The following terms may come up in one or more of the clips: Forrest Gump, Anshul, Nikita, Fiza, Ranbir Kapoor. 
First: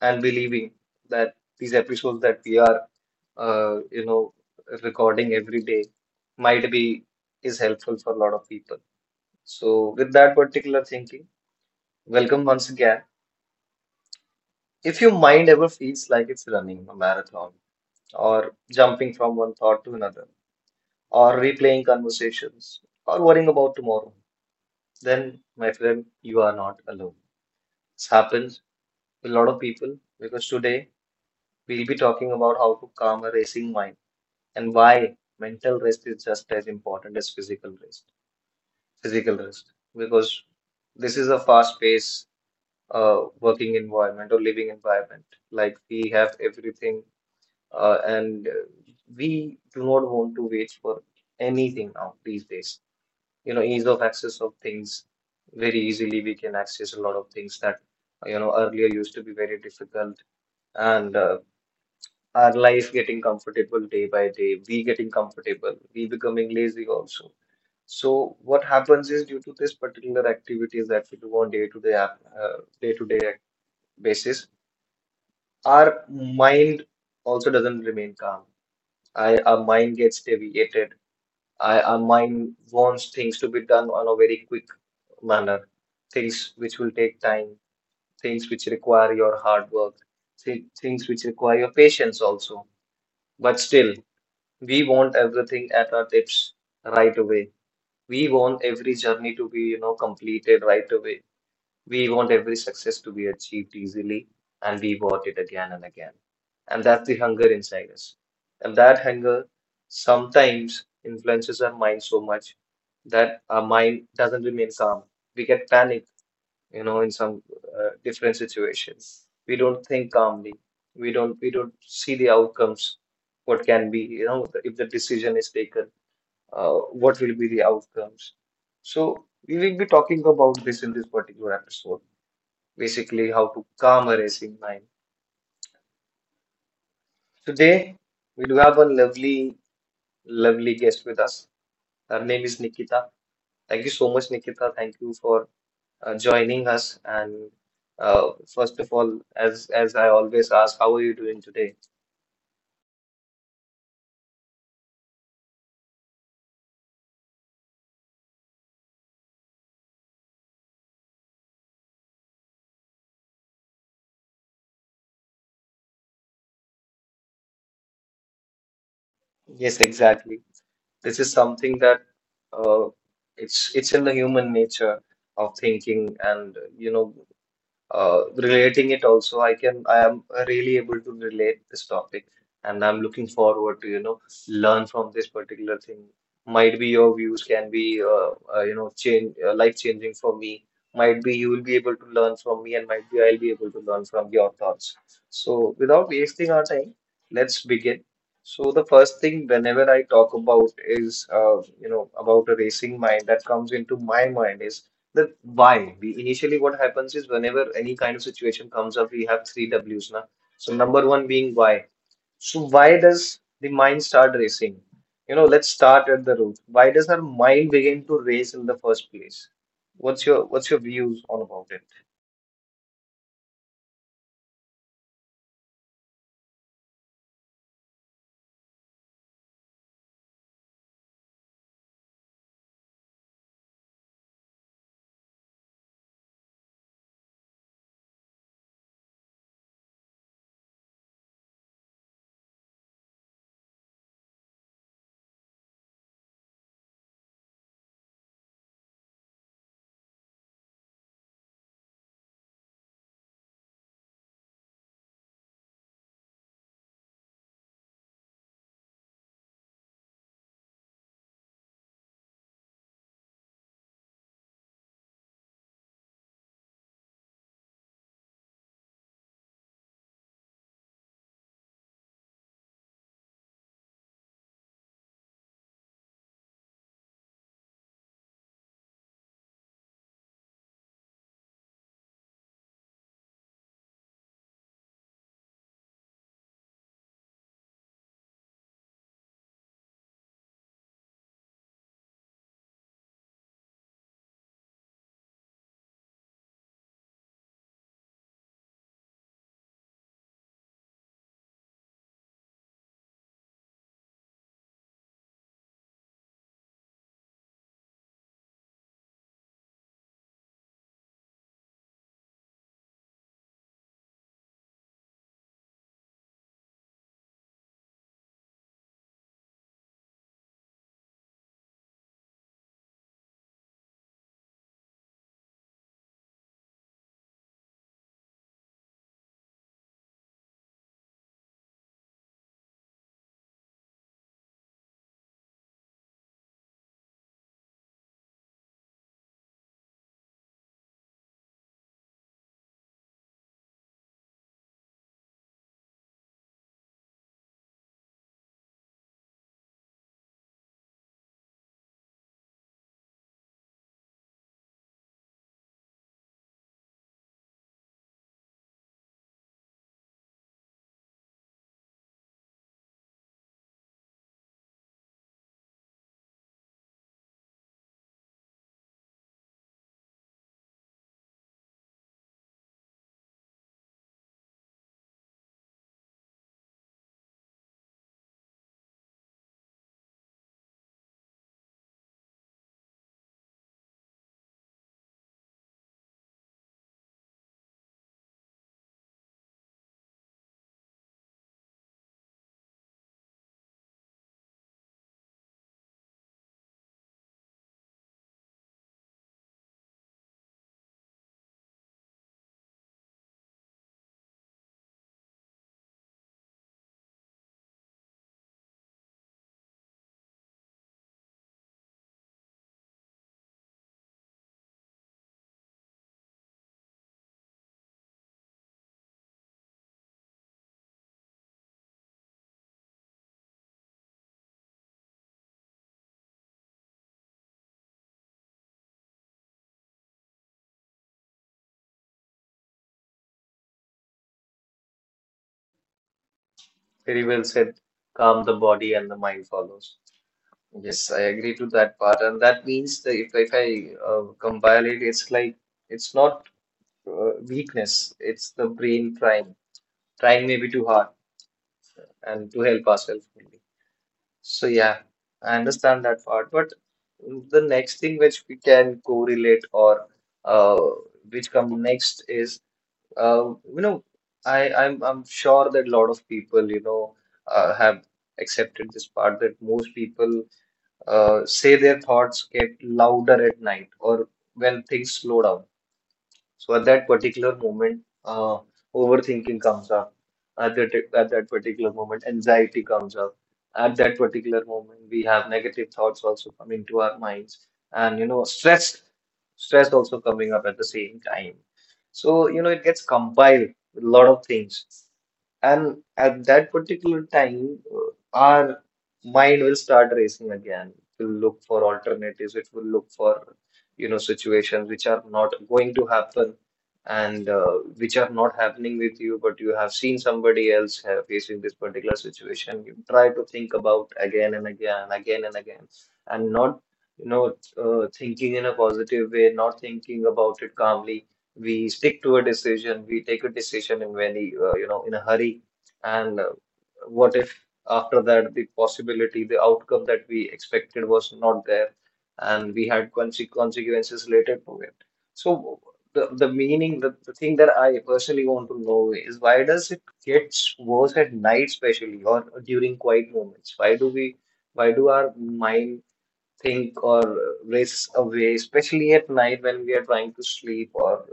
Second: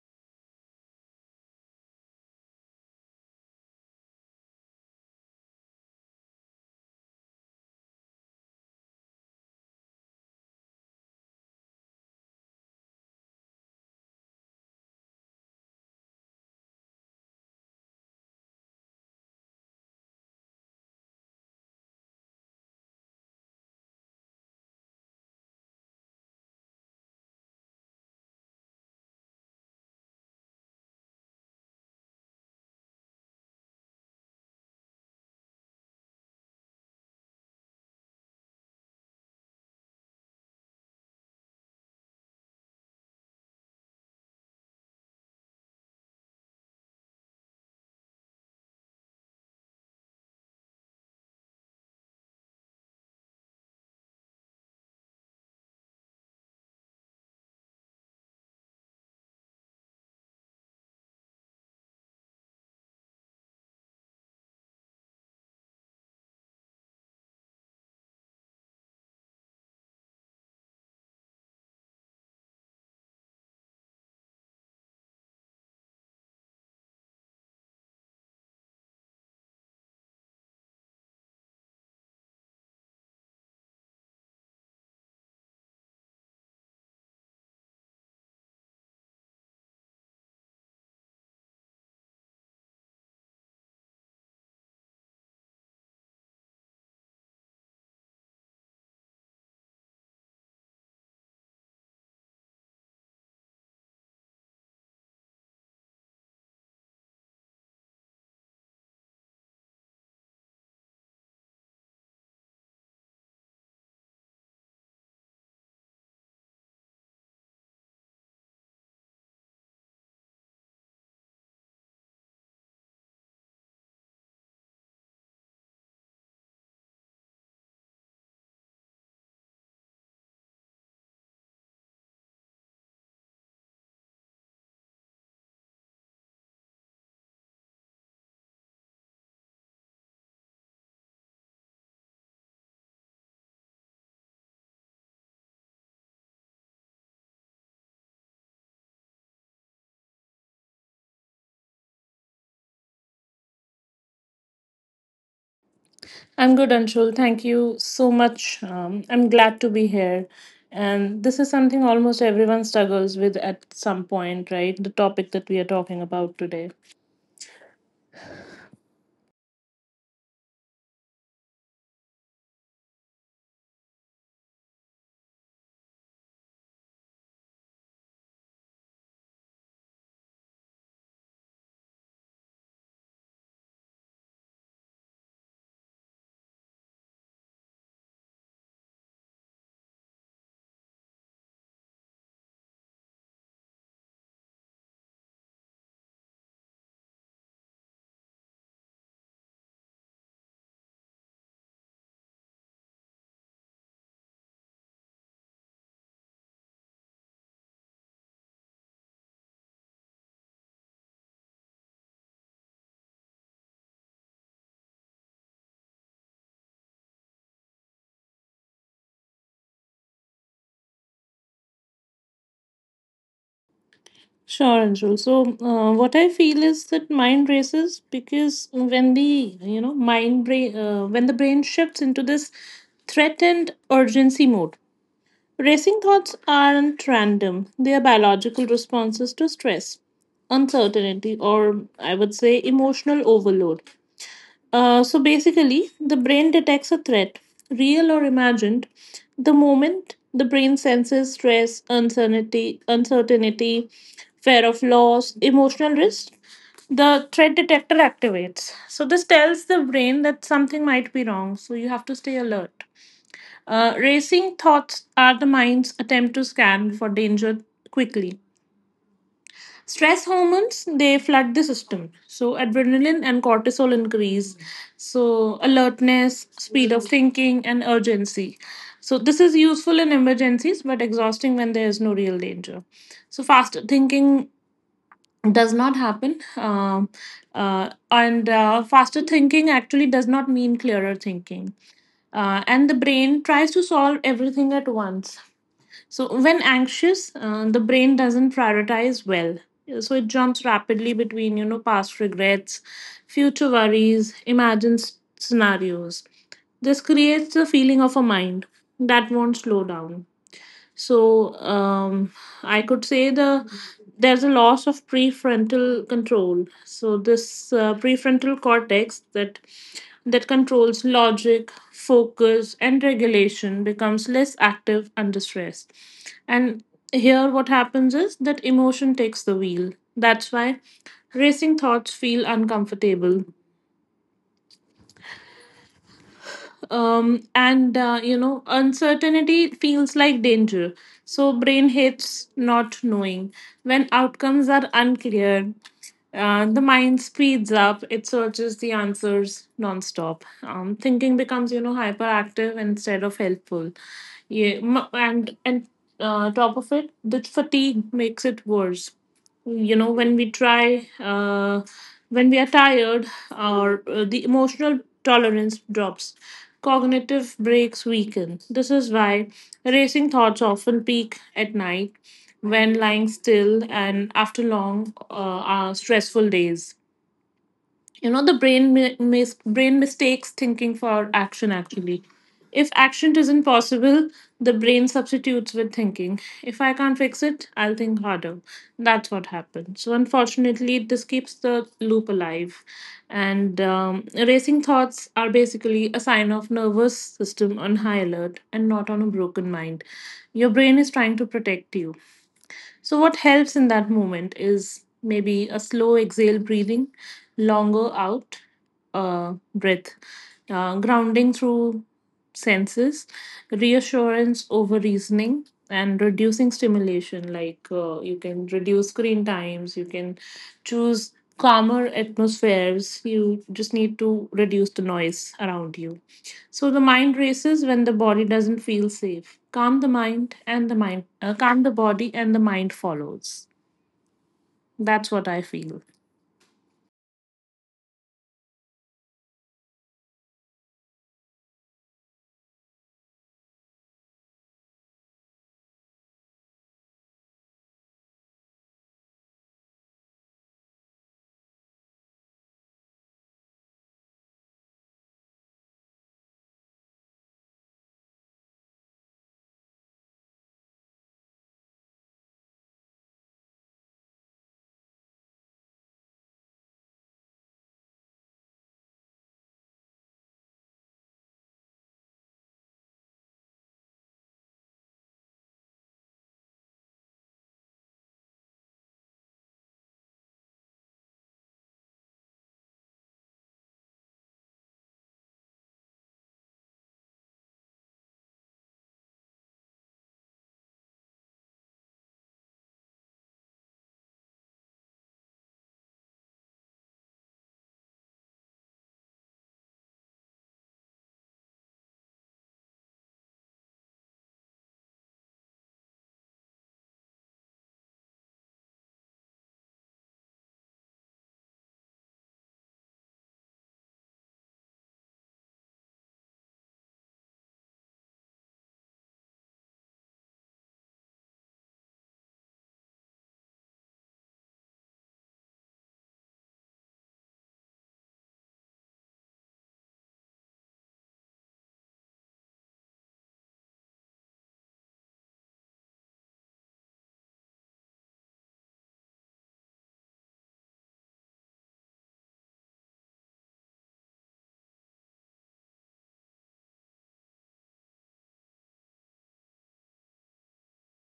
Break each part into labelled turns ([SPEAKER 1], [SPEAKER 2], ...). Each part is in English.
[SPEAKER 1] and believing that these episodes that we are, uh, you know, recording every day might be is helpful for a lot of people. So, with that particular thinking, welcome once again. If your mind ever feels like it's running a marathon, or jumping from one thought to another, or replaying conversations, or worrying about tomorrow, then, my friend, you are not alone. This happens to a lot of people because today we'll be talking about how to calm a racing mind and why mental rest is just as important as physical rest. Physical rest, because this is a fast paced working environment or living environment. Like we have everything and we do not want to wait for anything now these days. Ease of access of things very easily. We can access a lot of things that earlier used to be very difficult, and our life getting comfortable day by day. We getting comfortable. We becoming lazy also. So what happens is due to this particular activities that we do on day to day basis, our mind also doesn't remain calm. Our mind gets deviated. Our mind wants things to be done on a very quick manner, things which will take time, things which require your hard work, things which require your patience also. But still, we want everything at our tips right away. We want every journey to be, completed right away. We want every success to be achieved easily and we want it again and again. And that's the hunger inside us. And that hunger sometimes influences our mind so much that our mind doesn't remain calm. We get panic, in some different situations. We don't think calmly. We don't see the outcomes. What can be, if the decision is taken, uh, what will be the outcomes? So we will be talking about this in this particular episode, basically how to calm a racing mind. Today, we do have a lovely, lovely guest with us. Her name is Nikita. Thank you so much, Nikita. Thank you for joining us. And first of all, as I always ask, how are you doing today?
[SPEAKER 2] I'm good, Anshul. Thank you so much. I'm glad to be here. And this is something almost everyone struggles with at some point, right? The topic that we are talking about today.
[SPEAKER 1] Yes, exactly. This is something that uh, it's in the human nature of thinking, and relating it also, I am really able to relate this topic, and I'm looking forward to learn from this particular thing. Might be your views can be change, life changing for me. Might be you will be able to learn from me and might be I'll be able to learn from your thoughts. So without wasting our time, let's begin. So the first thing whenever I talk about is about a racing mind that comes into my mind is the why. We initially What happens is whenever any kind of situation comes up, we have three W's now. So number one being why. So why does the mind start racing? You know, let's start at the root. Why does our mind begin to race in the first place? What's your views on about it?
[SPEAKER 2] Sure, Anshul. So, what I feel is that mind races because when the you know mind brain when the brain shifts into this threatened urgency mode, racing thoughts aren't random. They are biological responses to stress, uncertainty, or I would say emotional overload. So basically, the brain detects a threat, real or imagined, the moment the brain senses stress, uncertainty, fear of loss, emotional risk. The threat detector activates. So this tells the brain that something might be wrong. So you have to stay alert. Racing thoughts are the mind's attempt to scan for danger quickly. Stress hormones, they flood the system. So adrenaline and cortisol increase, so alertness, speed of thinking, and urgency. So this is useful in emergencies but exhausting when there is no real danger. So faster thinking does not happen. And Faster thinking actually does not mean clearer thinking, and the brain tries to solve everything at once. So, when anxious, the brain doesn't prioritize well. So, it jumps rapidly between, you know, past regrets, future worries, imagined scenarios. This creates a feeling of a mind that won't slow down. So I could say the there's a loss of prefrontal control. So this prefrontal cortex that controls logic, focus, and regulation becomes less active under stress. And here, what happens is that emotion takes the wheel. That's why racing thoughts feel uncomfortable, and you know, uncertainty feels like danger. So brain hates not knowing. When outcomes are unclear, the mind speeds up, it searches the answers nonstop. Thinking becomes, you know, hyperactive instead of helpful. Yeah, and top of it, the fatigue makes it worse. You know, when we are tired or the emotional tolerance drops, cognitive breaks weaken. This is why racing thoughts often peak at night, when lying still and after long stressful days. You know, the brain mistakes thinking for action. Actually, if action isn't possible, the brain substitutes with thinking. If I can't fix it, I'll think harder. That's what happens. So unfortunately this keeps the loop alive. And Racing thoughts are basically a sign of nervous system on high alert and not on a broken mind. Your brain is trying to protect you. So what helps in that moment is maybe a slow exhale breathing, longer out breath, grounding through senses, reassurance over reasoning, and reducing stimulation. Like, you can reduce screen times, you can choose calmer atmospheres, you just need to reduce the noise around you. So the mind races when the body doesn't feel safe. Calm the body and the mind follows. That's what I feel.
[SPEAKER 1] Very well said. Calm the body and the mind follows. Yes, I agree to that part, and that means that if I compile it, it's like it's not weakness. It's the brain trying, trying maybe too hard, and to help ourselves only. So yeah, I understand that part. But the next thing which we can correlate or uh, which come next is uh, you know I'm sure that a lot of people have accepted this part that most people say their thoughts get louder at night or when things slow down, so at that particular moment, overthinking comes up. At that particular moment, anxiety comes up. At that particular moment, we have negative thoughts also coming to our minds, and you know, stress also coming up at the same time. So you know, it gets compiled with a lot of things, and at that particular time, our mind will start racing again. It will look for alternatives. It will look for, situations which are not going to happen and which are not happening with you, but you have seen somebody else facing this particular situation. You try to think about again and again and not, you know thinking in a positive way, not thinking about it calmly. We take a decision in very in a hurry, and what if after that the possibility, the outcome that we expected was not there, and we had consequences related to it. So the meaning, the thing that I personally want to know is why does it get worse at night, especially, or during quiet moments? Why do our mind think or race away, especially at night when we are trying to sleep, or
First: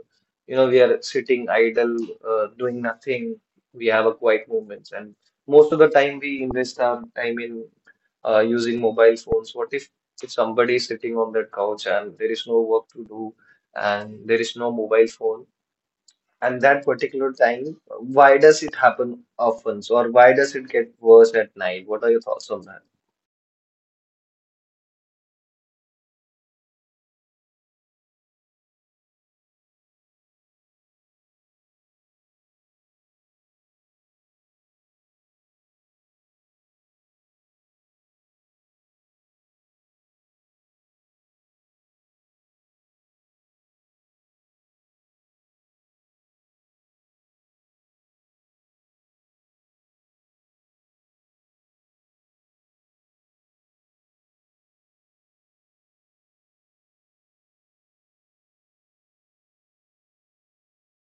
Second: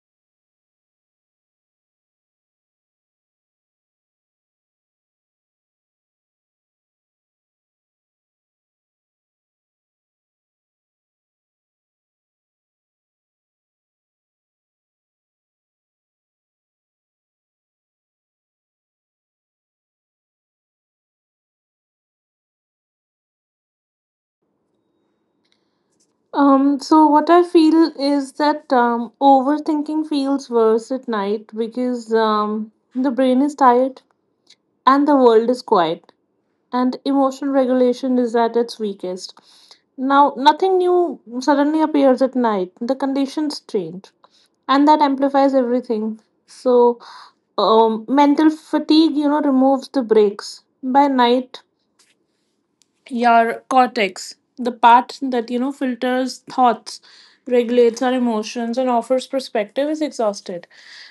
[SPEAKER 1] we are sitting idle, doing nothing. We have a quiet moments, and most of the time we invest our time in using mobile phones. What If somebody is sitting on their couch and there is no work to do and there is no mobile phone? And that particular time, why does it happen often? So, or why does it get worse at night? What are your thoughts on that?
[SPEAKER 2] So what I feel is that overthinking feels worse at night because the brain is tired and the world is quiet and emotion regulation is at its weakest. Now, nothing new suddenly appears at night. The conditions change and that amplifies everything. So, mental fatigue, you know, removes the breaks. By night, your cortex, the part that, you know, filters thoughts, regulates our emotions, and offers perspective, is exhausted.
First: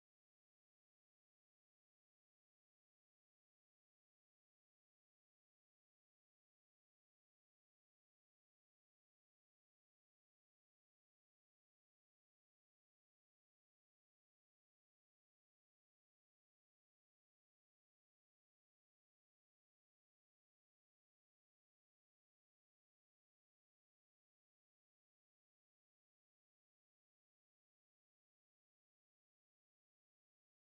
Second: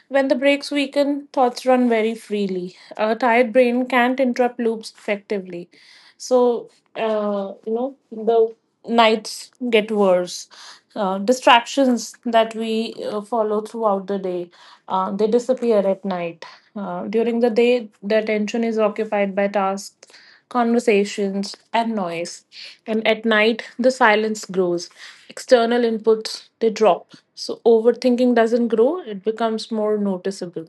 [SPEAKER 2] When the brakes weaken, thoughts run very freely. A tired brain can't interrupt loops effectively. So, you know, the nights get worse. Distractions that we follow throughout the day, they disappear at night. During the day, the attention is occupied by tasks, conversations, and noise. And at night, the silence grows. External inputs, they drop. So overthinking doesn't grow, it becomes more noticeable.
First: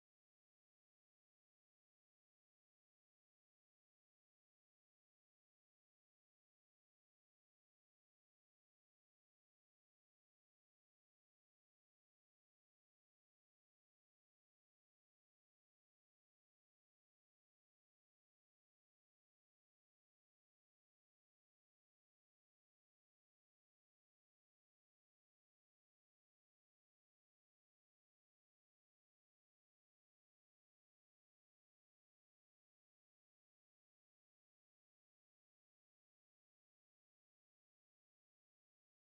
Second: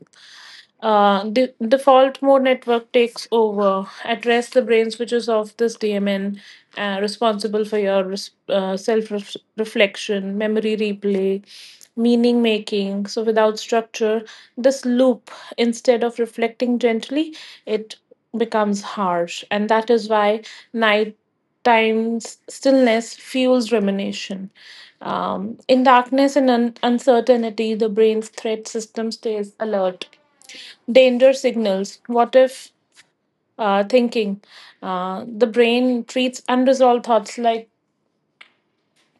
[SPEAKER 2] The default mode network takes over. At rest, the brain switches off this DMN, responsible for your self reflection, memory replay, meaning making. So, without structure, this loop, instead of reflecting gently, it becomes harsh, and that is why nighttime stillness fuels rumination. In darkness and uncertainty, the brain's threat system stays alert. Danger signals, what if, thinking. The brain treats unresolved thoughts like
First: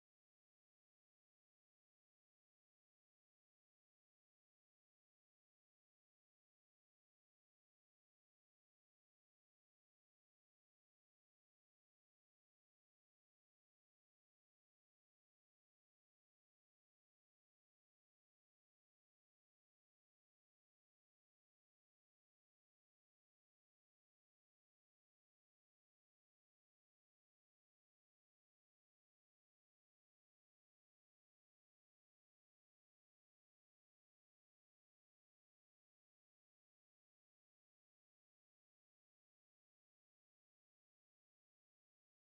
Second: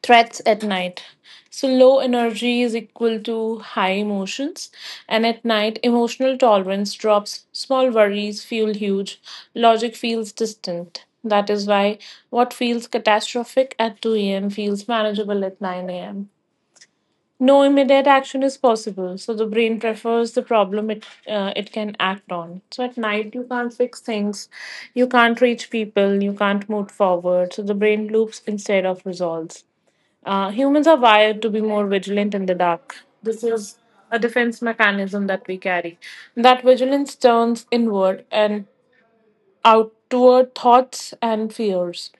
[SPEAKER 2] threats at night. So, low energy is equal to high emotions, and at night, emotional tolerance drops, small worries feel huge, logic feels distant. That is why what feels catastrophic at 2 a.m. feels manageable at 9 a.m. No immediate action is possible, so the brain prefers the problem it can act on. So, at night, you can't fix things, you can't reach people, you can't move forward, so the brain loops instead of resolves. Humans are wired to be more vigilant in the dark. This is a defense mechanism that we carry. That vigilance turns inward and outward thoughts and fears.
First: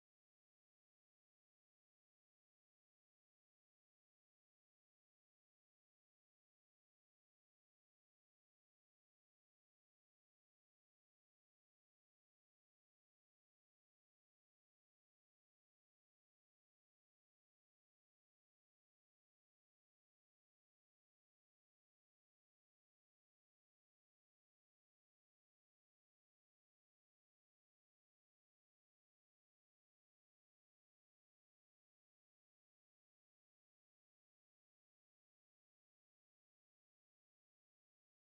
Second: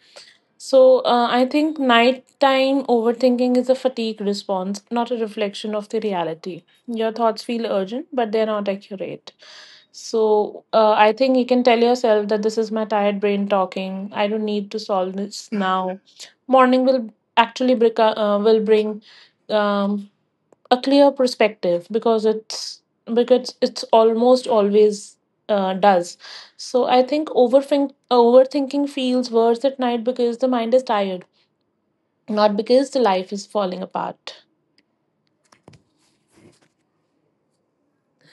[SPEAKER 2] So, I think nighttime overthinking is a fatigue response, not a reflection of the reality. Your thoughts feel urgent, but they're not accurate. So, I think you can tell yourself that this is my tired brain talking. I don't need to solve this now. Morning will actually will bring um, a clear perspective because it's almost always does. So I think overthinking feels worse at night because the mind is tired, not because the life is falling apart,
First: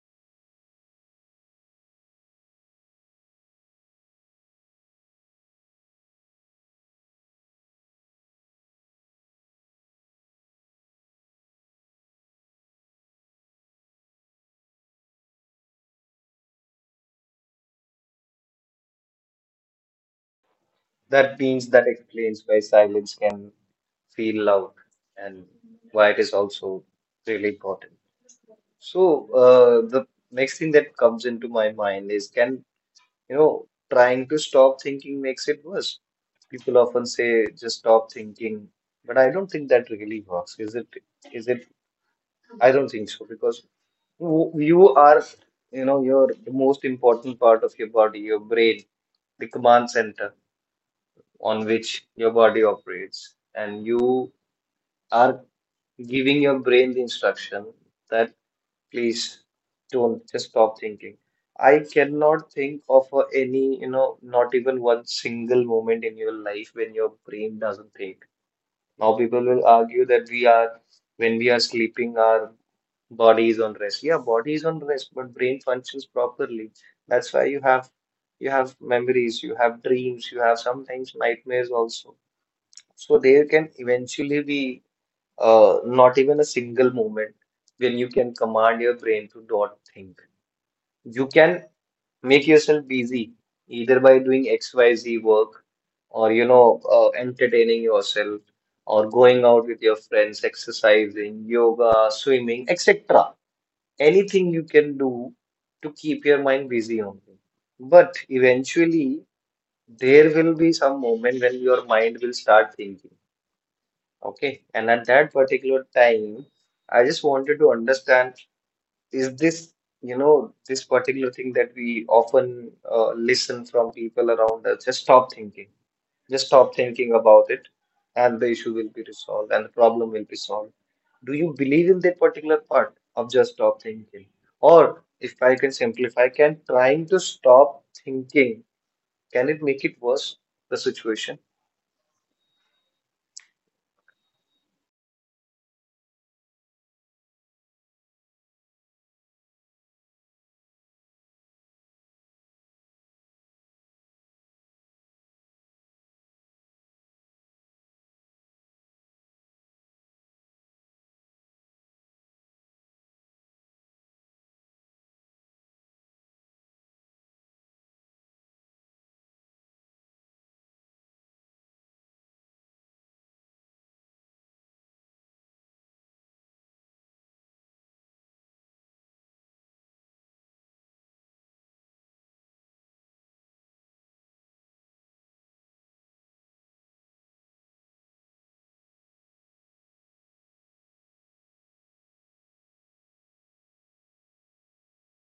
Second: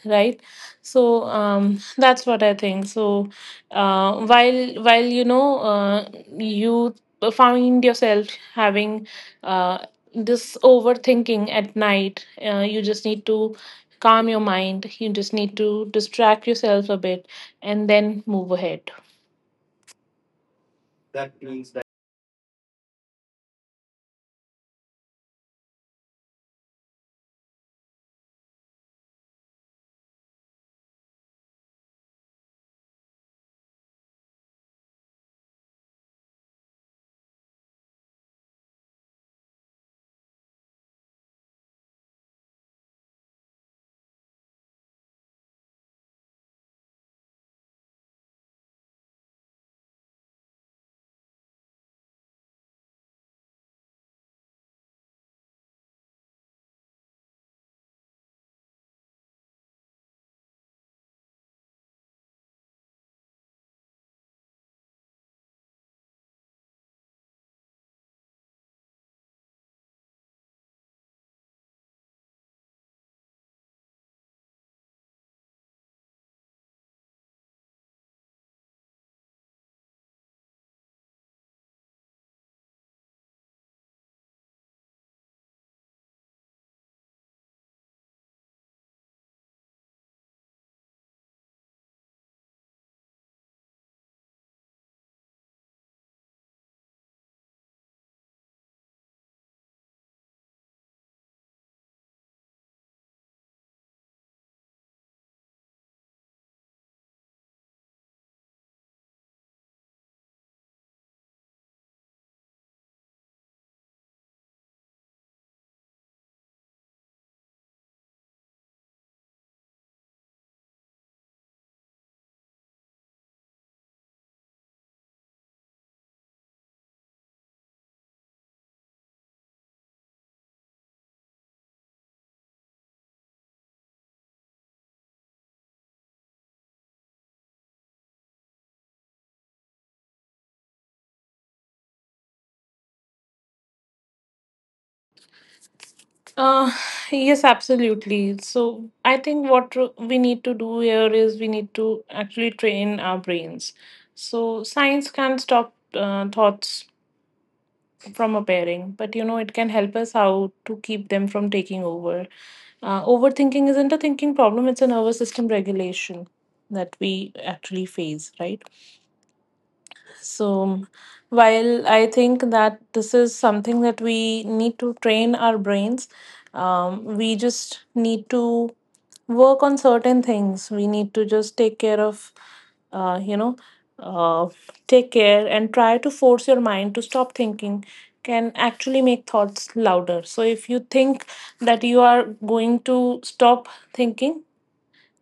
[SPEAKER 2] right? So, that's what I think. So while you know, you find yourself having uh this overthinking at night, you just need to calm your mind, you just need to distract yourself a bit and then move ahead.
[SPEAKER 1] That means that explains why silence can feel loud, and why it is also really important. So, the next thing that comes into my mind is, can, trying to stop thinking makes it worse. People often say just stop thinking, but I don't think that really works. Is it? Is it? I don't think so, because you are, you know, you're the most important part of your body, your brain, the command center on which your body operates, and you are giving your brain the instruction that please don't just stop thinking. I cannot think of any, you know, not even one single moment in your life when your brain doesn't think. Now, people will argue that when we are sleeping, our body is on rest. Yeah, body is on rest, but brain functions properly. That's why you have memories, you have dreams, you have sometimes nightmares also. So there can eventually be, not even a single moment when you can command your brain to not think. You can make yourself busy either by doing XYZ work or entertaining yourself, or going out with your friends, exercising, yoga, swimming, etc. Anything you can do to keep your mind busy only. But eventually there will be some moment when your mind will start thinking. Okay, and at that particular time, I just wanted to understand, is this, this particular thing that we often listen from people around us, just stop thinking about it, and the issue will be resolved and the problem will be solved. Do you believe in that particular part of just stop thinking? Or if I can simplify, can trying to stop thinking, can it make it worse, the situation?
[SPEAKER 2] Uh yes, absolutely. So I think what we need to do here is we need to actually train our brains. So science can not stop thoughts from appearing, but you know, it can help us how to keep them from taking over. Overthinking isn't a thinking problem, it's a nervous system regulation that we actually face, right? So, while I think that this is something that we need to train our brains, we just need to work on certain things. We need to just take care of, uh, you know, uh, take care, and try to force your mind to stop thinking can actually make thoughts louder. So, if you think that you are going to stop thinking,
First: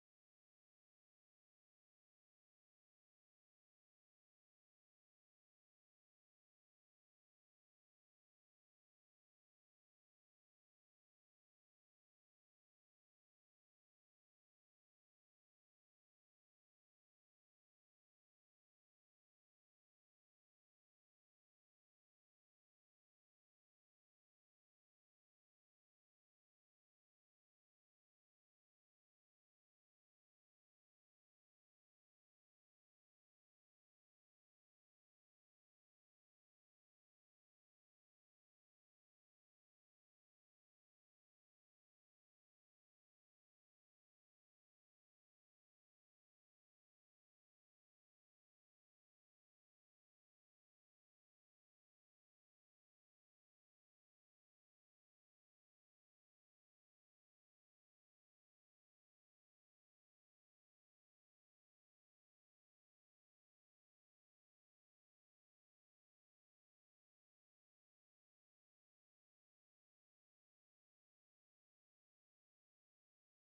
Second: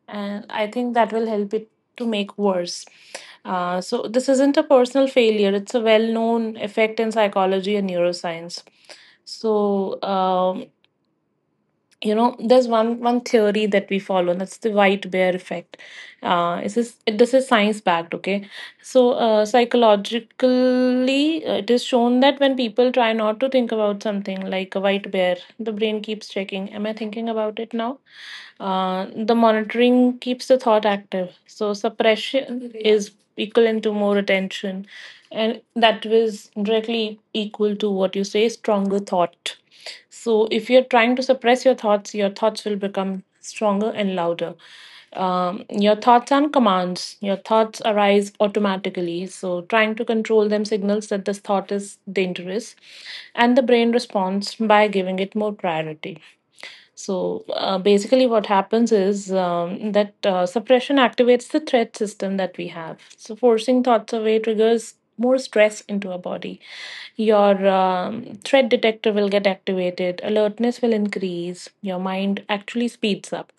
[SPEAKER 2] and I think that will help it to make worse. So this isn't a personal failure, it's a well-known effect in psychology and neuroscience. So, you know, there's one theory that we follow and that's the white bear effect. This is science backed, okay? So, psychologically, it is shown that when people try not to think about something like a white bear, the brain keeps checking, am I thinking about it now? The monitoring keeps the thought active. So suppression is equivalent to more attention, and that was directly equal to what you say, stronger thought. So if you're trying to suppress your thoughts will become stronger and louder. Your thoughts aren't commands. Your thoughts arise automatically. So trying to control them signals that this thought is dangerous, and the brain responds by giving it more priority. So basically, what happens is that suppression activates the threat system that we have. So forcing thoughts away triggers more stress into our body. Your threat detector will get activated, alertness will increase, your mind actually speeds up.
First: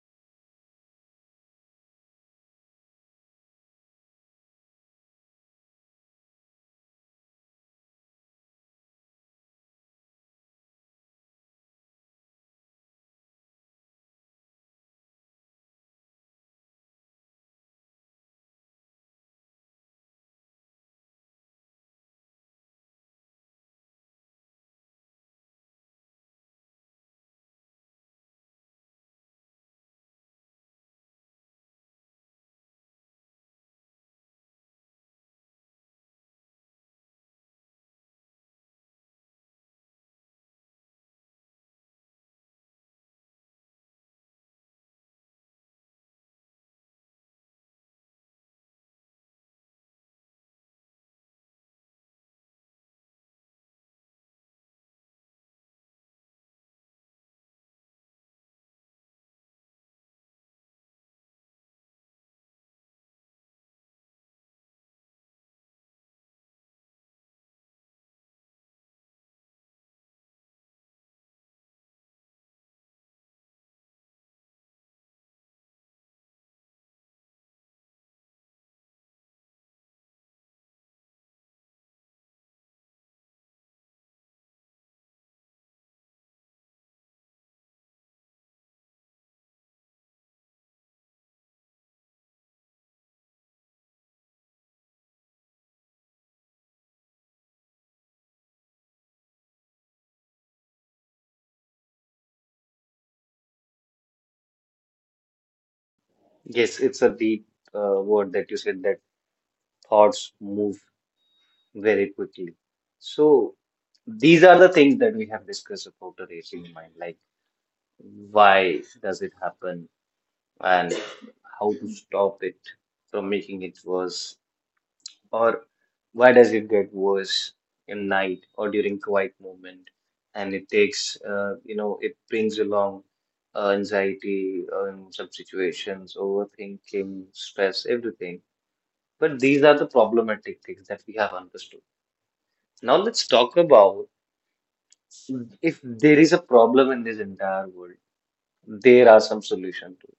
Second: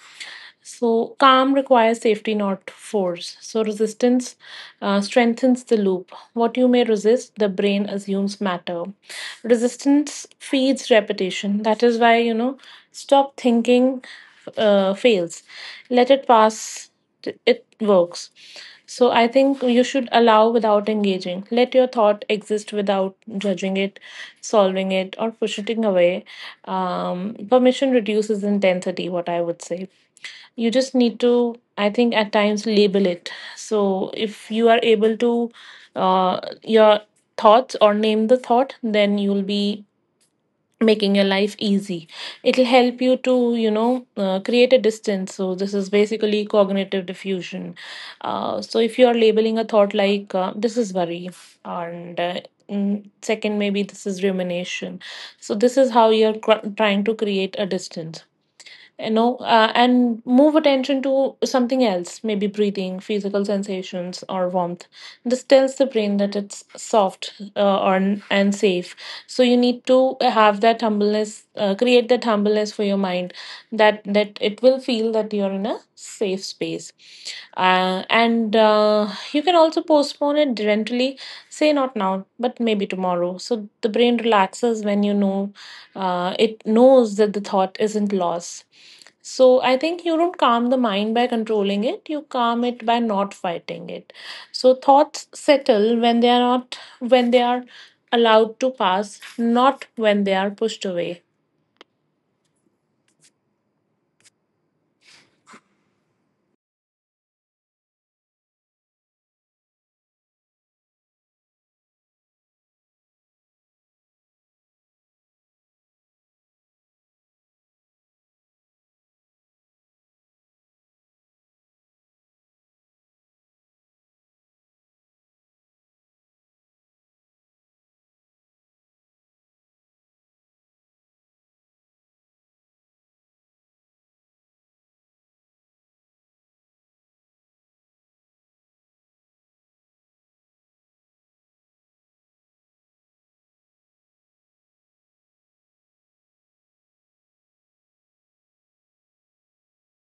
[SPEAKER 2] So, calm requires safety, not force. So, resistance strengthens the loop, what you may resist, the brain assumes matter. Resistance feeds repetition. That is why, you know, stop thinking fails. Let it pass. It works. So I think you should allow without engaging. Let your thought exist without judging it, solving it, or pushing it away. Permission reduces intensity. What I would say, you just need to, I think, at times label it. So if you are able to your thoughts or name the thought, then you'll be making your life easy. It'll help you to, you know, create a distance. So this is basically cognitive diffusion. So if you are labeling a thought like, this is worry, and second, maybe this is rumination. So this is how you're trying to create a distance, you know, and move attention to something else, maybe breathing, physical sensations, or warmth. This tells the brain that it's soft and safe. So you need to have that humbleness, create that humbleness for your mind, that it will feel that you're in a safe space. And you can also postpone it gently. Say not now, but maybe tomorrow. So the brain relaxes when, you know, it knows that the thought isn't loss. So I think you don't calm the mind by controlling it, you calm it by not fighting it. So thoughts settle when they are allowed to pass, not when they are pushed away.
[SPEAKER 1] Yes, it's a deep word that you said, that thoughts move very quickly. So these are the things that we have discussed about the racing mind, like why does it happen and how to stop it from making it worse, or why does it get worse in night or during quiet moment, and it takes, it brings along anxiety in some situations, overthinking, stress, everything. But these are the problematic things that we have understood. Now let's talk about, if there is a problem in this entire world, there are some solutions to it.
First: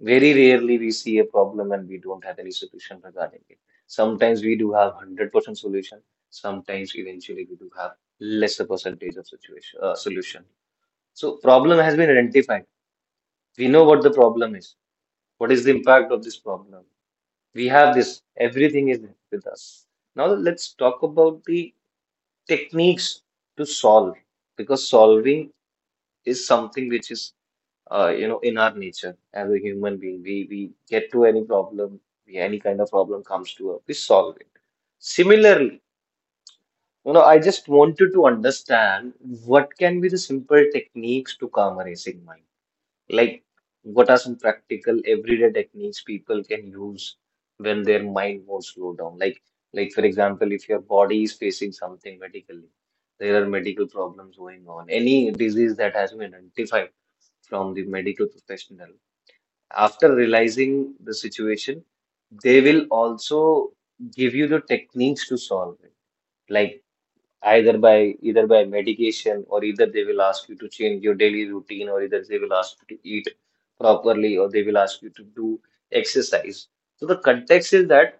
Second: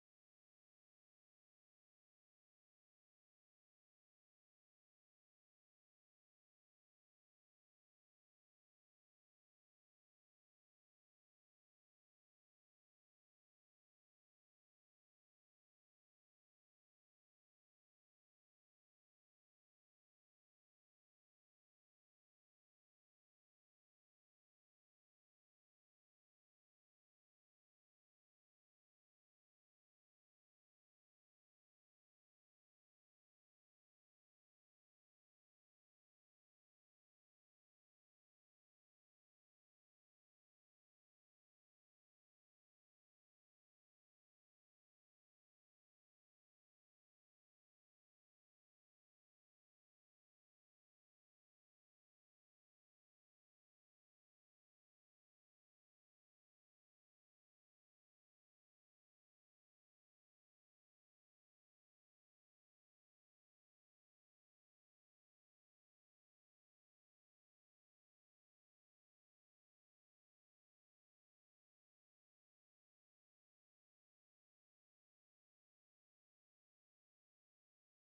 [SPEAKER 1] Very rarely we see a problem and we don't have any solution regarding it. Sometimes we do have 100% solution. Sometimes eventually we do have lesser percentage of situation solution. So problem has been identified. We know what the problem is. What is the impact of this problem? We have this. Everything is with us. Now let's talk about the techniques to solve, because solving is something which is in our nature. As a human being, we get to any problem. Any kind of problem comes to us, we solve it. Similarly, you know, I just wanted to understand what can be the simple techniques to calm a racing mind, like what are some practical everyday techniques people can use when their mind won't slow down, like for example, if your body is facing something medically, there are medical problems going on, any disease that has been identified from the medical professional. After realizing the situation, they will also give you the techniques to solve it, like either by medication, or either they will ask you to change your daily routine, or either they will ask you to eat properly, or they will ask you to do exercise. So the context is that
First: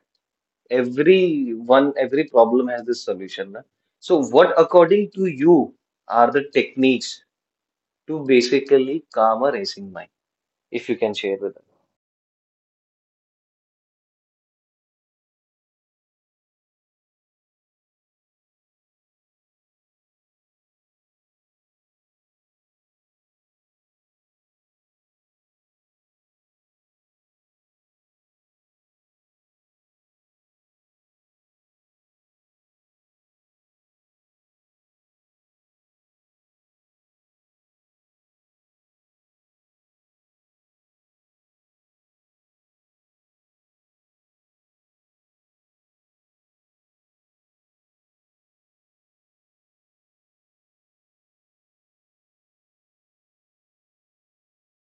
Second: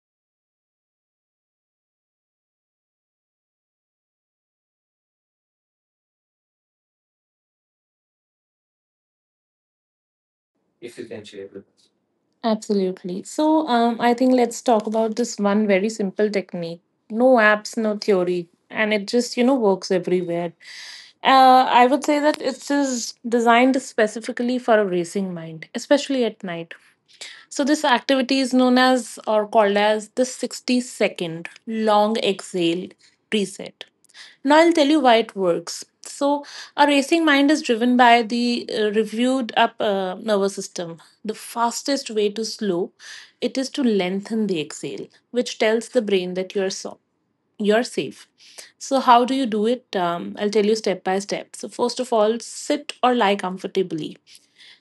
[SPEAKER 1] every problem has this solution. Na? So what, according to you, are the techniques to basically calm a racing mind, if you can share with us?
[SPEAKER 2] Absolutely. So I think let's talk about this one very simple technique. No apps, no theory. And it just, you know, works everywhere. I would say that it is designed specifically for a racing mind, especially at night. So this activity is known as or called as the 60-second long exhale reset. Now I'll tell you why it works. So a racing mind is driven by the reviewed up nervous system. The fastest way to slow it is to lengthen the exhale, which tells the brain that you're safe. So how do you do it? I'll tell you step by step. So first of all, sit or lie comfortably.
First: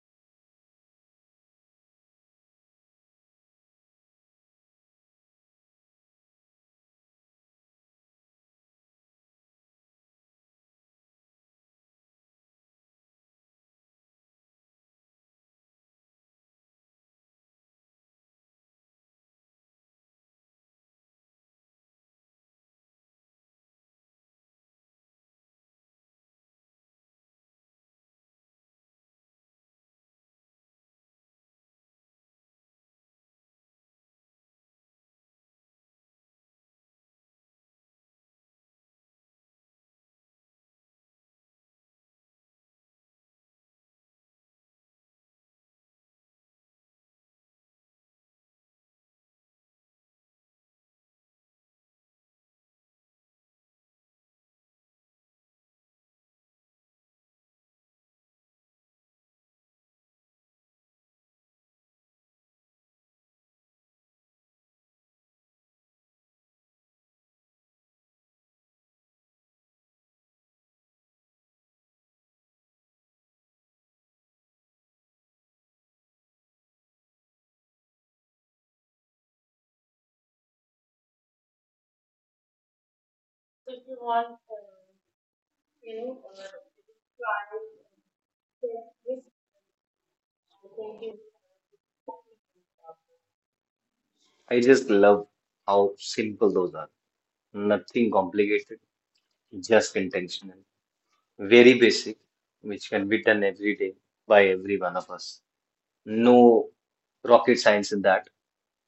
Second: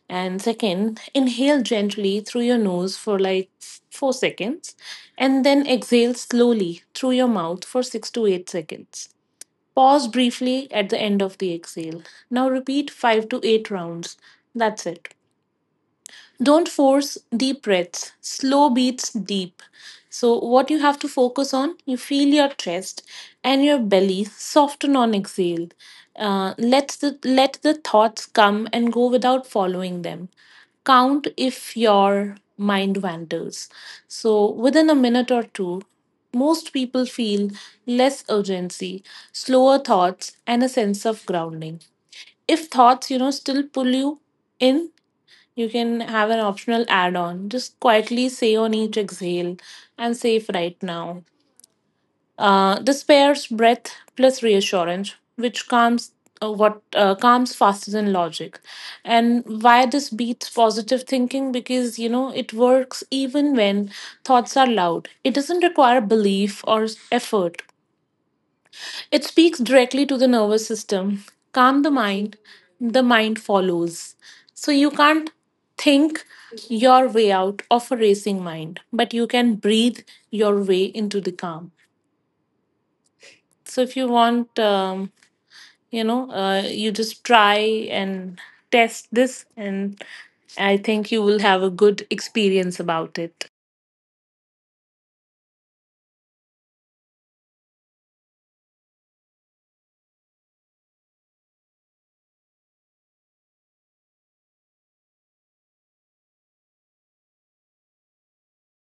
[SPEAKER 2] And second, inhale gently through your nose for like 4 seconds, and then exhale slowly through your mouth for 6 to 8 seconds. Pause briefly at the end of the exhale. Now repeat five to eight rounds. That's it. Don't force deep breaths, slow beats deep. So what you have to focus on, you feel your chest and your belly soften on exhale. Let the thoughts come and go without following them. Count if your mind wanders. So within a minute or two, most people feel less urgency, slower thoughts, and a sense of grounding. If thoughts, you know, still pull you in, you can have an optional add on. Just quietly say on each exhale, "And safe right now." This pairs breath plus reassurance, which calms faster than logic. And why this beats positive thinking? Because you know it works even when thoughts are loud. It doesn't require belief or effort. It speaks directly to the nervous system. Calm the mind follows. So you can't think your way out of a racing mind, but you can breathe your way into the calm. So if you want, you just try and test this, and I think you will have a good experience about it.
[SPEAKER 1] I just love how simple those are. Nothing complicated, just intentional. Very basic, which can be done every day by every one of us. No rocket science in that.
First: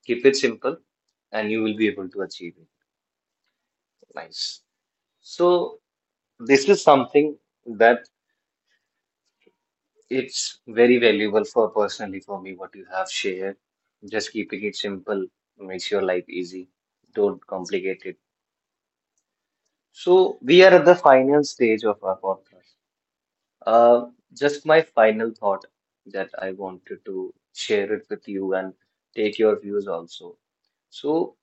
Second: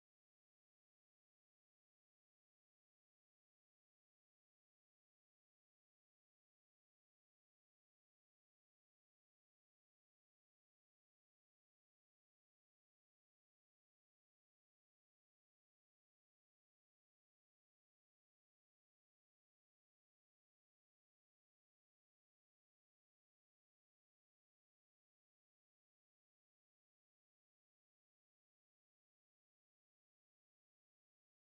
[SPEAKER 1] Keep it simple and you will be able to achieve it. Nice. So this is something that it's very valuable for, personally, for me, what you have shared. Just keeping it simple makes your life easy. Don't complicate it. So we are at the final stage of our podcast. Uh, just my final thought that I wanted to share it with you and take your views also. So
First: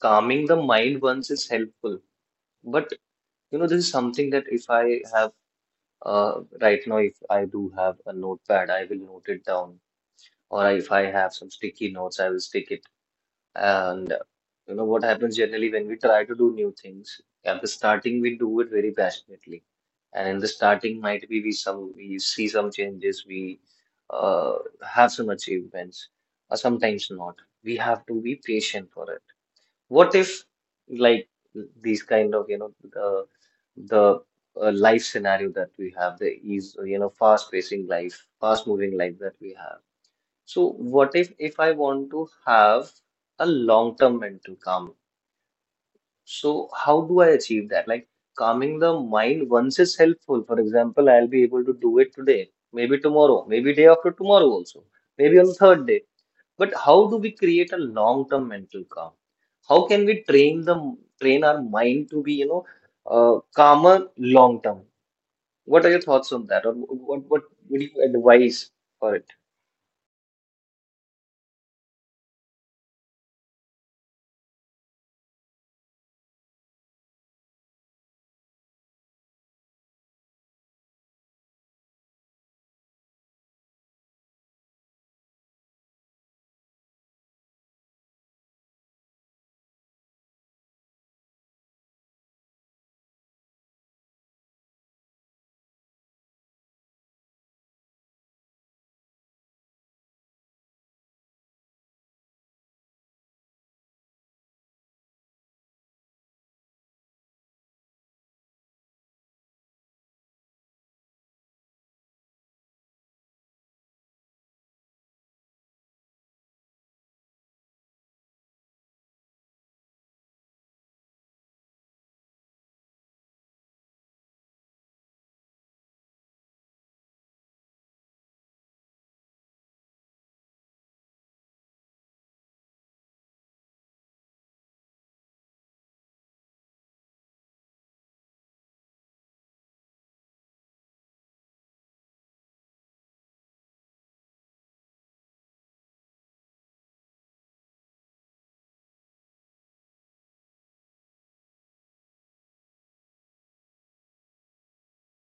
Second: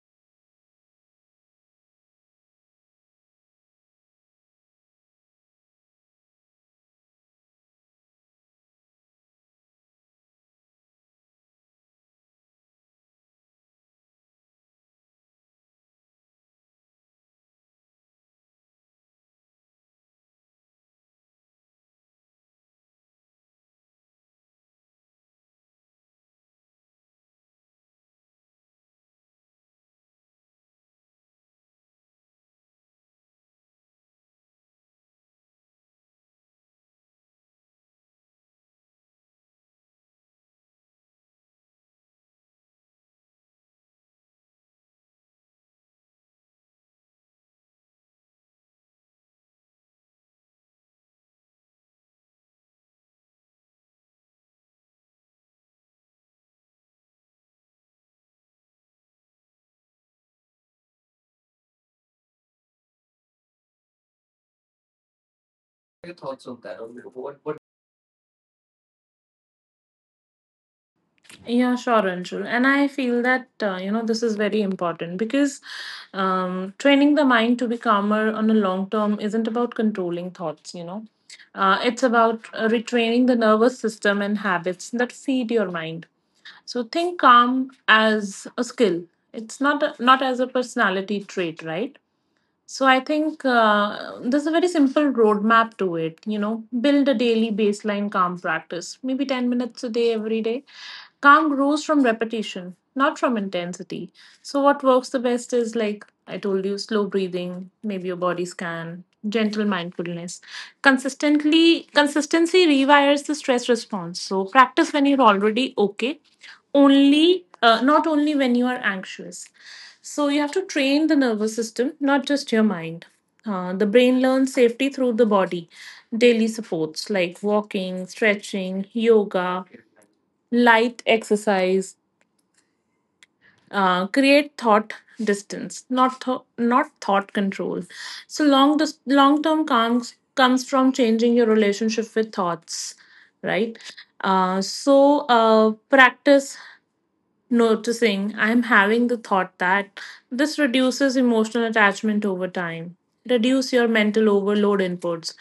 [SPEAKER 1] calming the mind once is helpful, but you know, this is something that if I have, right now, if I do have a notepad, I will note it down, or if I have some sticky notes, I will stick it. And you know what happens generally when we try to do new things: at the starting, we do it very passionately. And in the starting, might be we see some changes, we uh, have some achievements, or sometimes not. We have to be patient for it. What if, like, these kind of, you know, the life scenario that we have, the ease, you know, fast-pacing life, fast-moving life that we have, so what if, I want to have a long-term mental calm? So how do I achieve that? Like, calming the mind once is helpful. For example, I'll be able to do it today, maybe tomorrow, maybe day after tomorrow also, maybe on the third day. But how do we create a long-term mental calm? How can we train our mind to be, you know, calmer long term? What are your thoughts on that? Or what would you advise for it?
[SPEAKER 2] Yeah, sure, Anshul. And I feel that, you know, this is very important because training the mind to be calmer on a long term isn't about controlling thoughts, you know. It's about retraining the nervous system and habits that feed your mind. So think calm as a skill. It's not as a personality trait, right? So I think there's a very simple roadmap to it. You know, build a daily baseline calm practice, maybe 10 minutes a day every day. Calm grows from repetition, not from intensity. So what works the best is like I told you, slow breathing, maybe a body scan, gentle mindfulness. Consistently, consistency rewires the stress response. So practice when you're already okay, only not only when you are anxious, so you have to train the nervous system, not just your mind. The brain learns safety through the body. Daily supports like walking, stretching, yoga, light exercise, create thought distance, not thought control. So long term comes from changing your relationship with thoughts, right? Practice noticing, I'm having the thought that this reduces emotional attachment over time. Reduce your mental overload inputs.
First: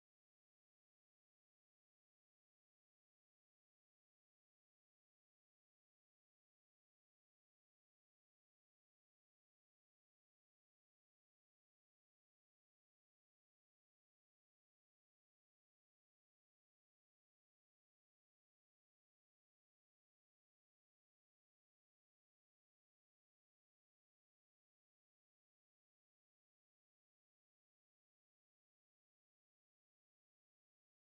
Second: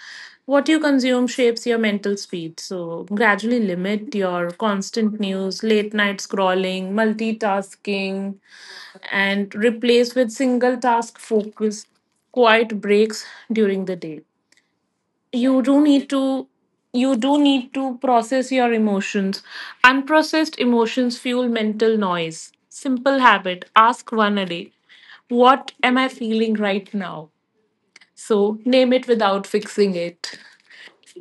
[SPEAKER 2] What you consume shapes your mental speed. So gradually limit your constant news, late night scrolling, multitasking, and replace with single task focus, quiet breaks during the day. you do need to you do need to process your emotions. Unprocessed emotions fuel mental noise. Simple habit, ask one a day, what am I feeling right now? So name it without fixing it.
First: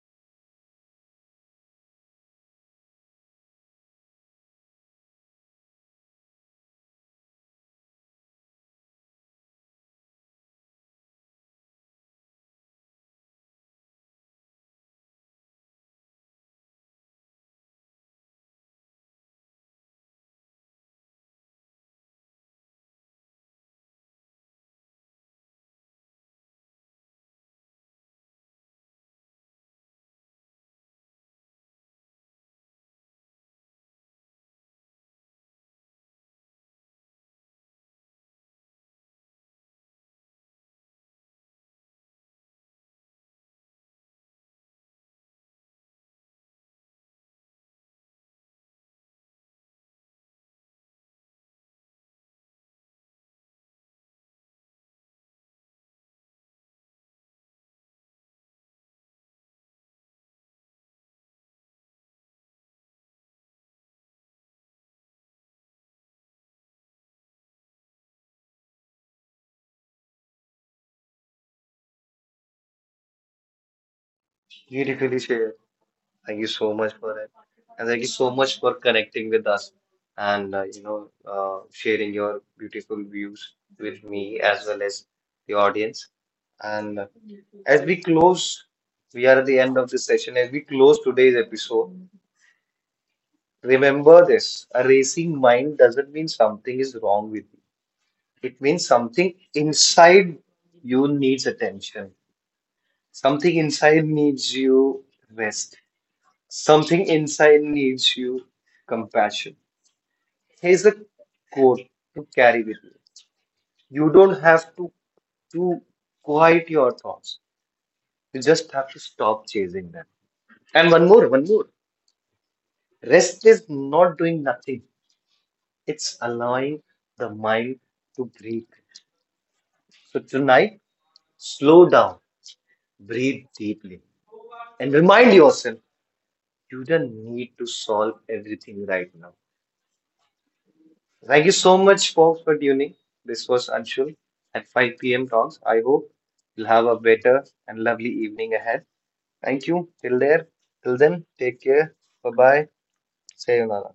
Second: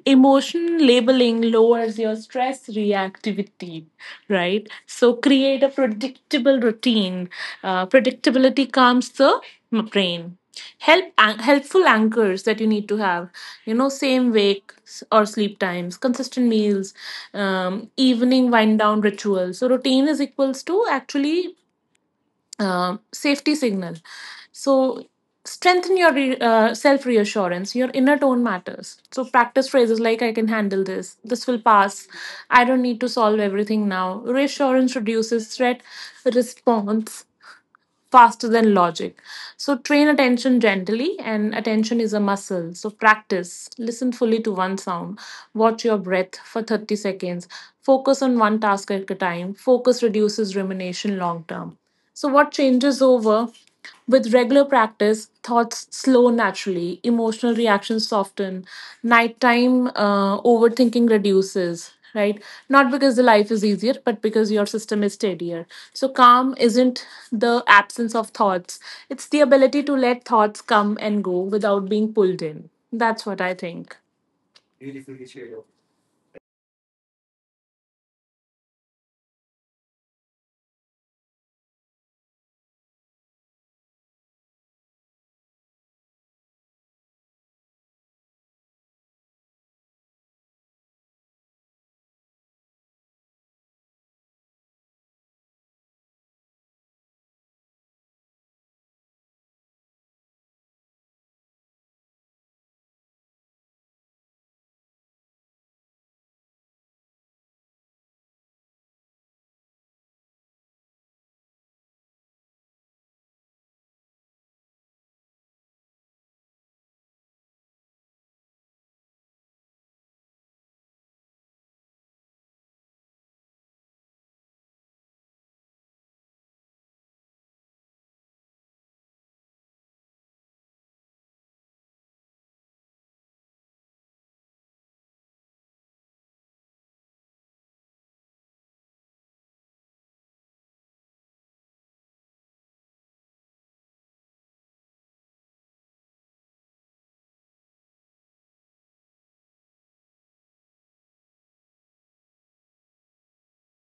[SPEAKER 2] Emotion labeling lowers your stress reactivity, right? So create a predictable routine. Predictability calms the brain. Helpful anchors that you need to have, you know, same or sleep times, consistent meals, evening wind down rituals. So routine is equals to actually safety signal. So self reassurance. Your inner tone matters. So practice phrases like "I can handle this," "This will pass," "I don't need to solve everything now." Reassurance reduces threat response faster than logic. So train attention gently, and attention is a muscle. So practice. Listen fully to one sound. Watch your breath for 30 seconds. Focus on one task at a time. Focus reduces rumination long term. So what changes over? With regular practice, thoughts slow naturally, emotional reactions soften, nighttime overthinking reduces, right? Not because the life is easier, but because your system is steadier. So calm isn't the absence of thoughts, it's the ability to let thoughts come and go without being pulled in. That's what I think.
[SPEAKER 1] You really share. Thank you so much for it. And thank you so much for connecting with us and sharing your beautiful views with me as well as the audience. And as we close, we are at the end of this session. As we close today's episode, remember this: a racing mind doesn't mean something is wrong with you. It means something inside you needs attention. Something inside needs you rest. Something inside needs you compassion. Here's a quote to carry with you. You don't have to quiet your thoughts. You just have to stop chasing them. And one more. Rest is not doing nothing. It's allowing the mind to breathe. So tonight, slow down, breathe deeply, and remind yourself, you don't need to solve everything right now. Thank you so much, folks, for tuning. This was Anshul at 5 p.m. Talks. I hope you'll have a better and lovely evening ahead. Thank you. Till then, take care. Bye bye. Sayonara.